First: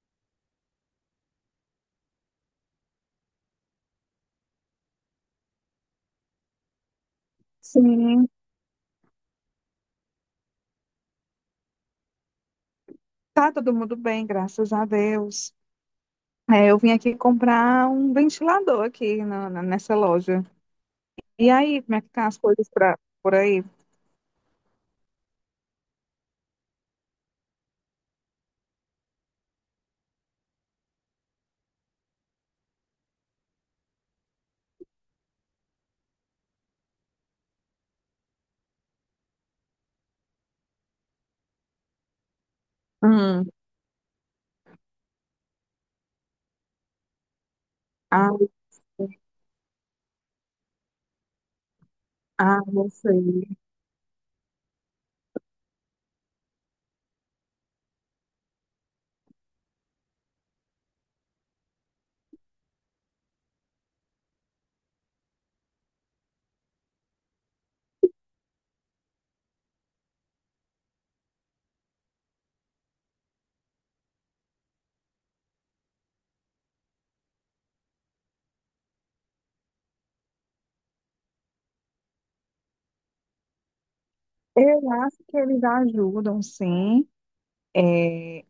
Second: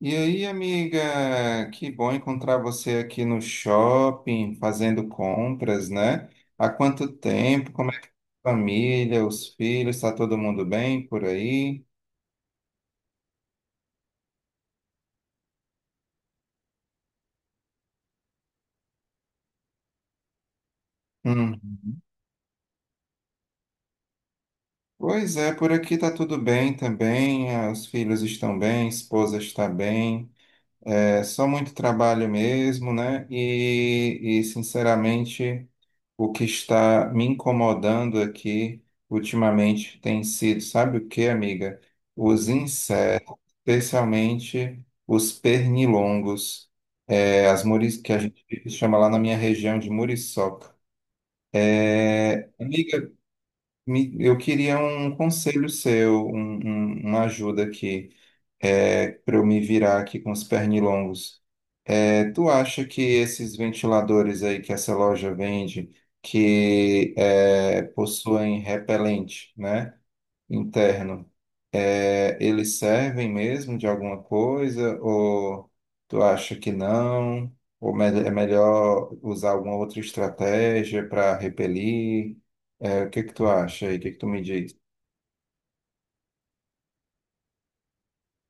E aí, amiga, que bom encontrar você aqui no shopping, fazendo compras, né? Há quanto tempo? Como é que tá Sim, a família, os filhos, está todo mundo bem por aí? tá todo mundo bem, graças a Deus. É, eu vim aqui comprar um ventilador aqui nessa loja. E Uhum. aí, como é que tá as coisas por aí? Pois é, por aqui tá tudo bem também, os filhos estão bem, a esposa está bem. É só muito trabalho mesmo, né? Sinceramente, o que está me incomodando aqui ultimamente tem sido, sabe o que, amiga? Os insetos, Hum, especialmente os pernilongos, as muris, que a ah, gente chama lá na minha região de muriçoca. É, ah, não amiga, sei. Eu queria um conselho seu, uma ajuda aqui, para eu me virar aqui com os pernilongos. Tu acha que esses ventiladores aí que essa loja vende, possuem repelente, né, interno, eles servem mesmo de alguma coisa? Ou tu acha que não? Ou é melhor usar alguma outra estratégia para repelir? É, o que que tu acha aí? O que que tu me diz? Eu acho que eles ajudam, sim, é,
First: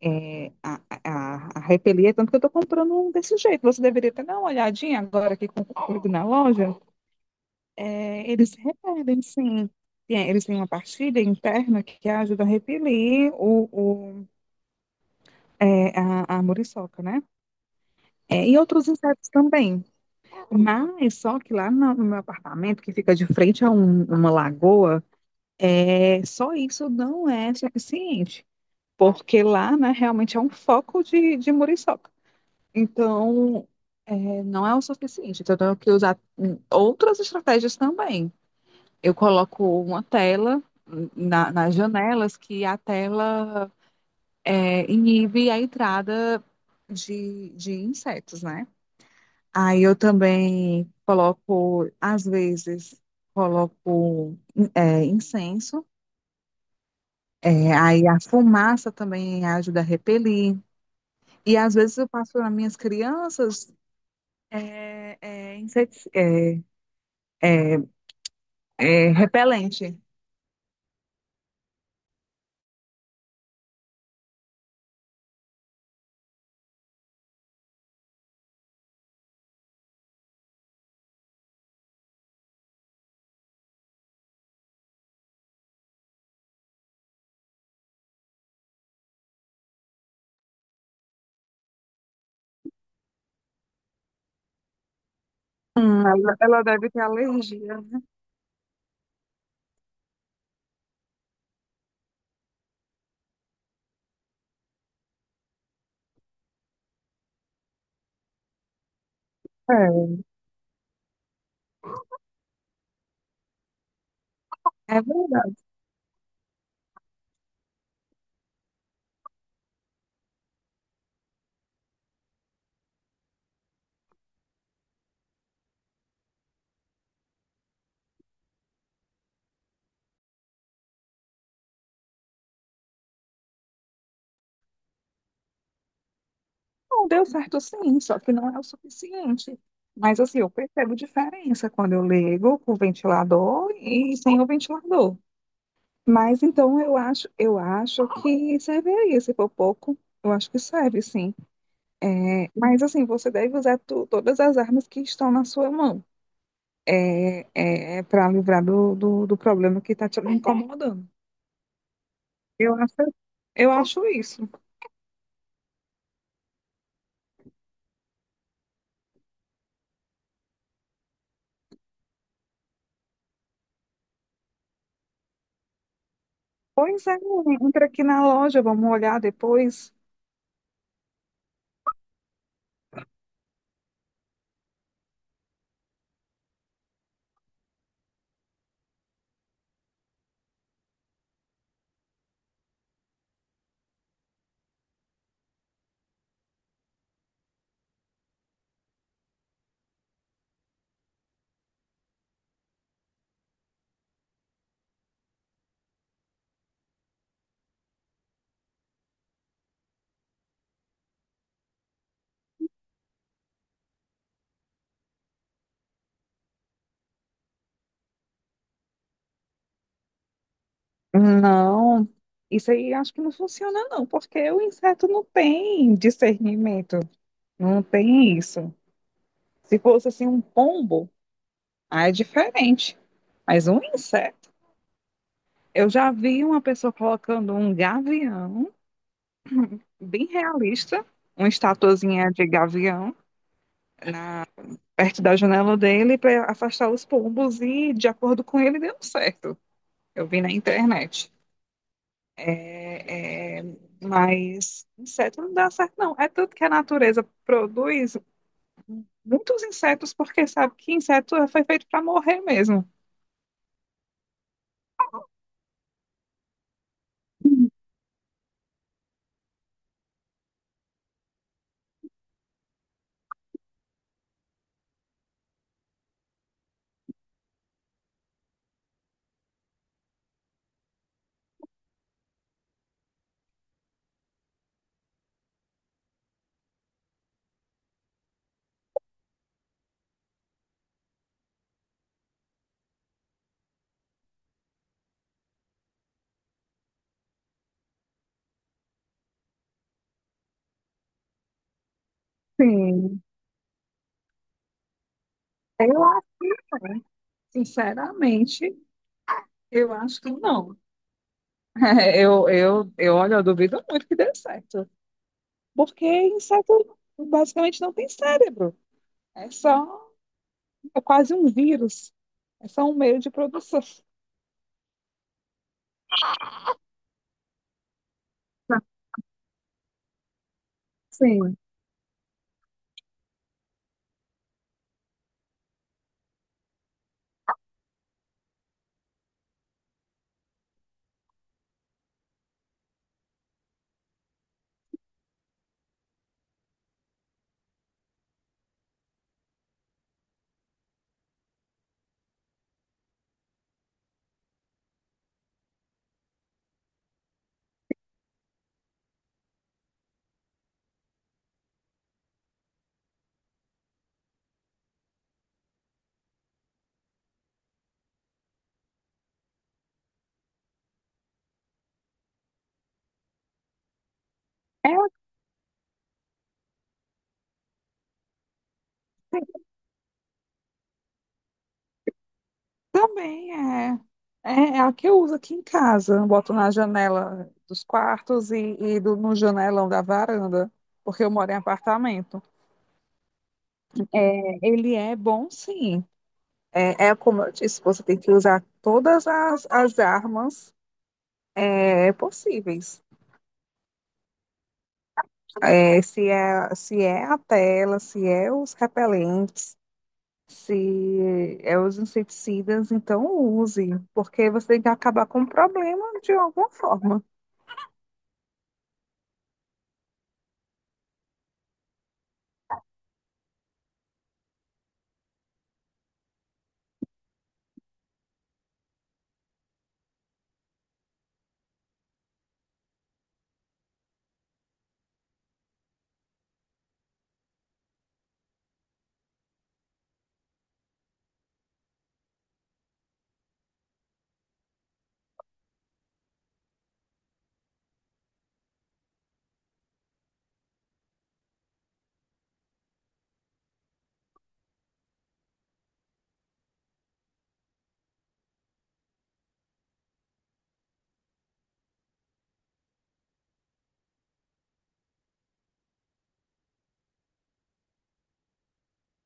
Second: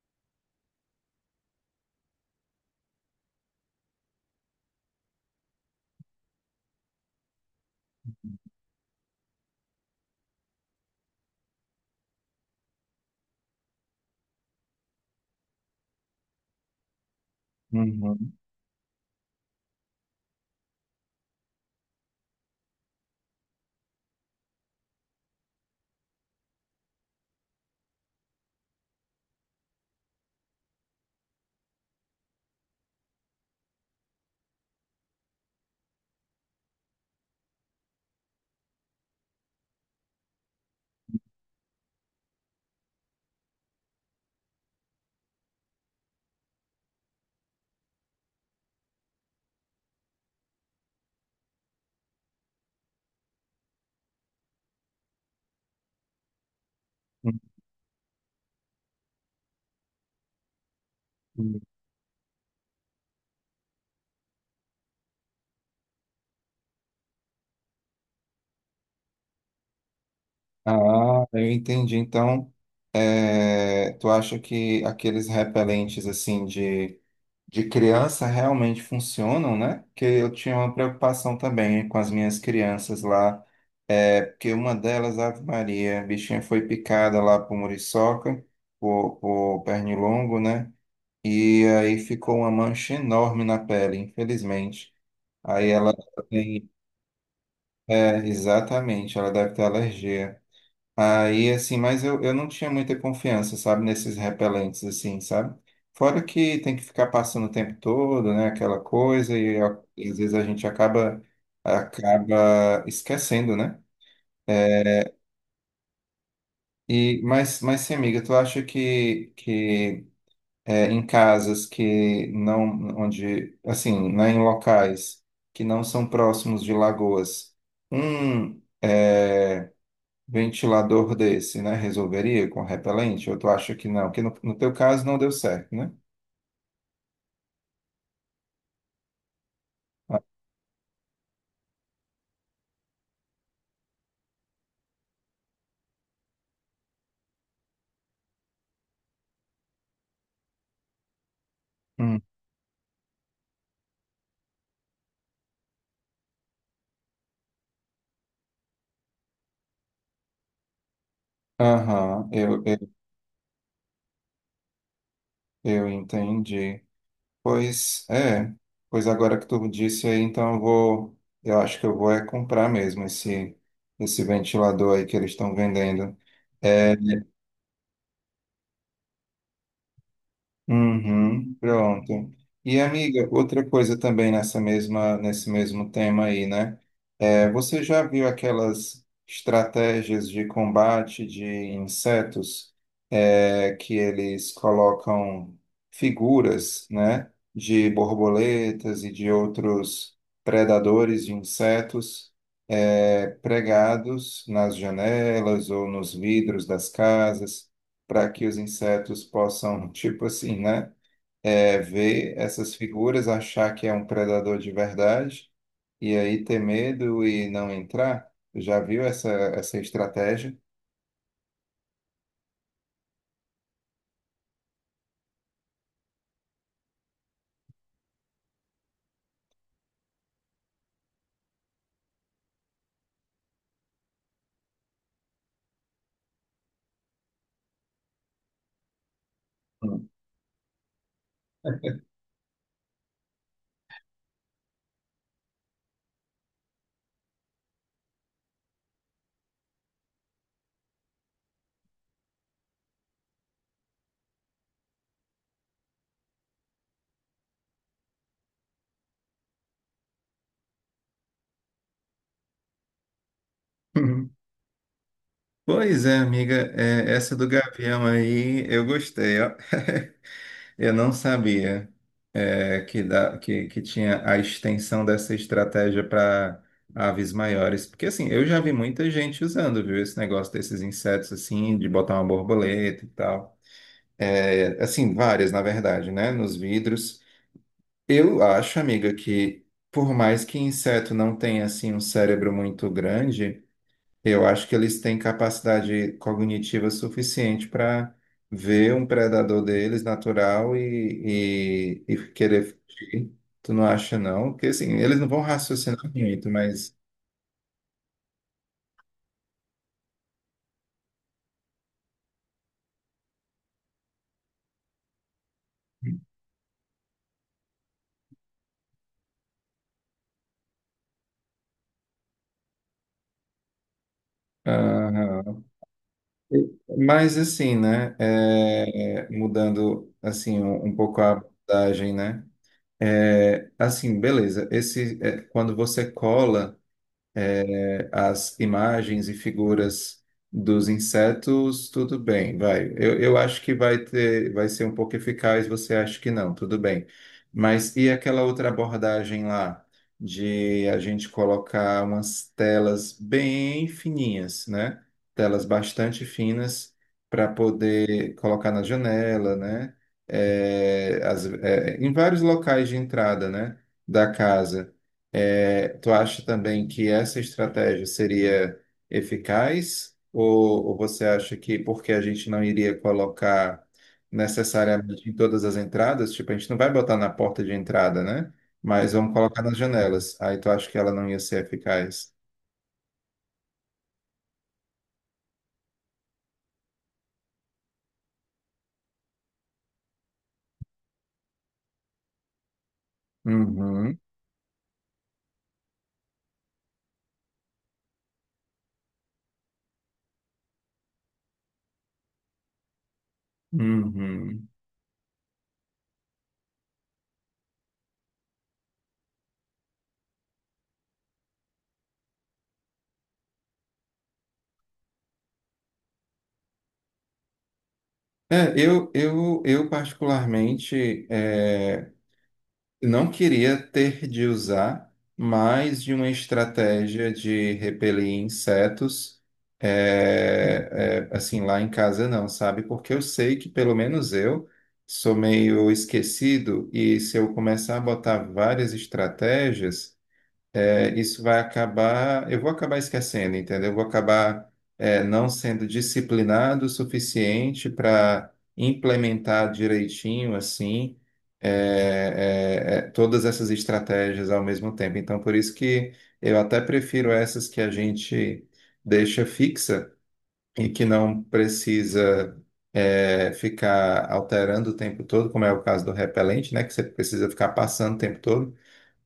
é, a repelir, tanto que eu tô comprando um desse jeito. Você deveria até dar uma olhadinha agora aqui comigo na loja. É, eles repelem, sim. Eles têm uma partilha interna que ajuda a repelir o é, a muriçoca, né? Uhum, É, e outros insetos também. Mas só que lá no meu apartamento, que fica de frente a uma lagoa, é, só isso não é suficiente. Porque lá, né, realmente é um foco de muriçoca. Então, é, não é o suficiente. Então, eu tenho que usar outras estratégias também. Eu coloco uma tela nas janelas que a tela é, inibe a entrada de insetos, né? Aí eu também coloco, às vezes, coloco incenso. É, aí a fumaça também ajuda a repelir. E uhum. às vezes eu passo para minhas crianças é, é, inseti- é, é, repelente. Ah, eu entendi. Então, tu acha que aqueles repelentes assim de criança realmente funcionam, né? Porque eu tinha uma preocupação também com as minhas crianças lá, é porque uma delas, Ave Maria, a bichinha foi picada lá por muriçoca, por pernilongo, né? E aí ficou uma mancha enorme na pele, infelizmente. Aí ela Ela tem, deve ter alergia, né? é, exatamente, ela deve ter alergia. Aí, assim, mas eu não tinha muita confiança, sabe, nesses repelentes, assim, sabe? Fora que tem que ficar passando o tempo todo, né, aquela coisa, e, e às vezes a gente acaba, acaba esquecendo, né? É, é verdade. E, mas sim, amiga, tu acha que é, em casas que não, onde, assim, né, em locais que não são próximos de lagoas, um, é, ventilador desse, né? Resolveria com repelente? Eu tu acha que não, que no, no teu caso não deu certo, né? Não deu certo sim, só que não é o suficiente. Mas assim, eu percebo diferença quando eu ligo com o ventilador e sem o ventilador. Mas então eu acho que serviria, se for pouco, eu acho que serve, sim. Hum. É, mas assim, você deve usar todas as armas que estão na sua mão, para livrar do problema que está te incomodando. Aham, Eu acho, eu acho isso. eu entendi. Pois é, pois agora que tu disse aí, então eu vou, eu acho que eu vou é comprar mesmo esse, esse ventilador aí que eles estão vendendo. É, Pois é, entra aqui na loja, vamos olhar depois. uhum, pronto. E amiga, outra coisa também nessa mesma, nesse mesmo tema aí, né? É, você já viu aquelas estratégias de combate de insetos, que eles colocam figuras, né, de borboletas e de outros predadores de insetos, pregados nas janelas ou nos vidros das casas, para que os insetos possam, tipo assim, né, ver essas figuras, achar que é um predador de verdade e aí ter medo e não entrar? Já viu essa, essa estratégia? Não, isso aí acho que não funciona, não, porque o inseto não tem discernimento, não tem isso. Se fosse assim um pombo. Ah, é diferente. Mas um inseto. Eu já vi uma pessoa colocando um gavião, Hum. bem realista, uma estatuazinha de gavião, na- perto da janela dele para afastar os pombos e, de acordo com ele, deu certo. Eu vi na internet. É, é, mas inseto não dá certo, não. É tanto que a natureza produz muitos insetos porque sabe que inseto foi feito para morrer mesmo. Pois é, amiga, é, essa do gavião aí eu gostei, ó. Eu não sabia que, que tinha a extensão dessa estratégia para aves maiores. Porque, assim, eu já vi muita gente usando, viu, esse negócio desses insetos, assim, de botar uma borboleta e tal. É, assim, várias, na verdade, né, nos vidros. Eu acho, amiga, que por mais que inseto não tenha, assim, um cérebro muito grande, eu acho que eles têm capacidade cognitiva suficiente para ver um predador deles natural e querer Sim, fugir. Tu não acha, não? Porque, assim, eles não vão raciocinar eu acho, muito, mas... sinceramente, eu acho que não. Olha, eu duvido muito que dê certo. Porque inseto basicamente não tem cérebro. É só, é quase um vírus. É só um meio de produção. Aham. Mas, assim, né, Tá. Mudando, assim, um pouco a Sim. abordagem, né? É, assim, beleza. Esse, é, quando você cola... as imagens e figuras dos insetos, tudo bem, vai. Eu acho que vai ter, vai ser um pouco eficaz, você acha que não, tudo bem. Mas e aquela outra abordagem lá de a gente colocar umas telas bem fininhas, né? Telas bastante finas para poder colocar na janela, né? É, é, em vários locais de entrada, né? Da casa. É, tu acha também que essa estratégia seria eficaz? Ou você acha que porque a gente não iria colocar É, necessariamente em todas as entradas, tipo, a gente não vai botar na porta de entrada, né? Mas vamos colocar assim, nas janelas. Aí tu acha que ela não ia ser eficaz? também é, é a que eu uso aqui em casa. Eu boto na janela dos quartos e no janelão da varanda, porque eu moro em apartamento. Uhum, É, ele é bom, sim. É, é como eu disse, você tem que usar todas as armas possíveis. uhum. É, se é a tela, se é os repelentes, se é os inseticidas, então use, porque você tem que acabar com o problema de alguma forma. É, eu particularmente é, não queria ter de usar mais de uma estratégia de repelir insetos, assim, lá em casa não, sabe? Porque eu sei que pelo menos eu sou meio esquecido e se eu começar a botar várias estratégias, é, isso vai acabar, eu vou acabar esquecendo, entendeu? Eu vou acabar, é, não sendo disciplinado o suficiente para implementar direitinho, assim, é, é, todas essas estratégias ao mesmo tempo. Então, por isso que eu até prefiro essas que a gente deixa fixa e que não precisa, é, ficar alterando o tempo todo, como é o caso do repelente, né? Que você precisa ficar passando o tempo todo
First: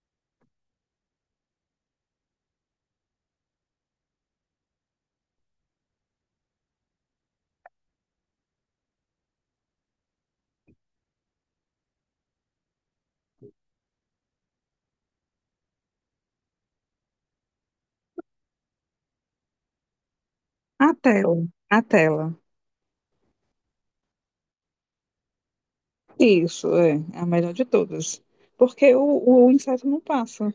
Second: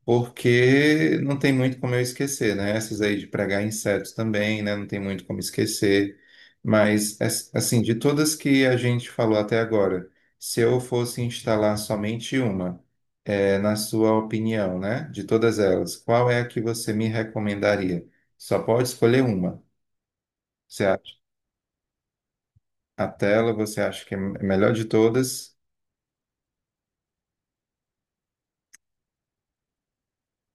porque não tem muito como eu esquecer, né? Essas aí de pregar insetos também, né? Não tem muito como esquecer. Mas, assim, de todas que a gente falou até agora, se eu fosse instalar somente uma, é, na sua opinião, né? De todas elas, qual é a que você me recomendaria? Só pode escolher uma. Você A acha tela, a tela. a tela, você acha que é melhor de todas? Isso, é, é a melhor de todas. Porque o inseto não passa.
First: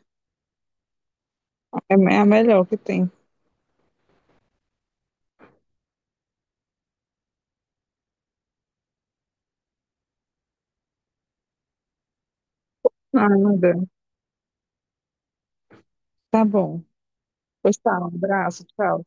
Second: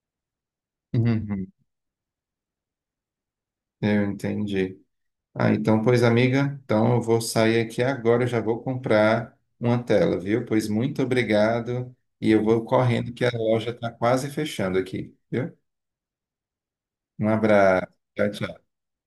Uhum, É é a melhor que tem. eu entendi. Ah, então, pois, amiga, então eu vou sair aqui agora, eu já vou comprar uma tela, viu? Pois muito obrigado e eu vou correndo que a loja Nada. está quase fechando aqui, viu? Tá bom. Um Pois abraço. tá, um Tchau, tchau. abraço, tchau.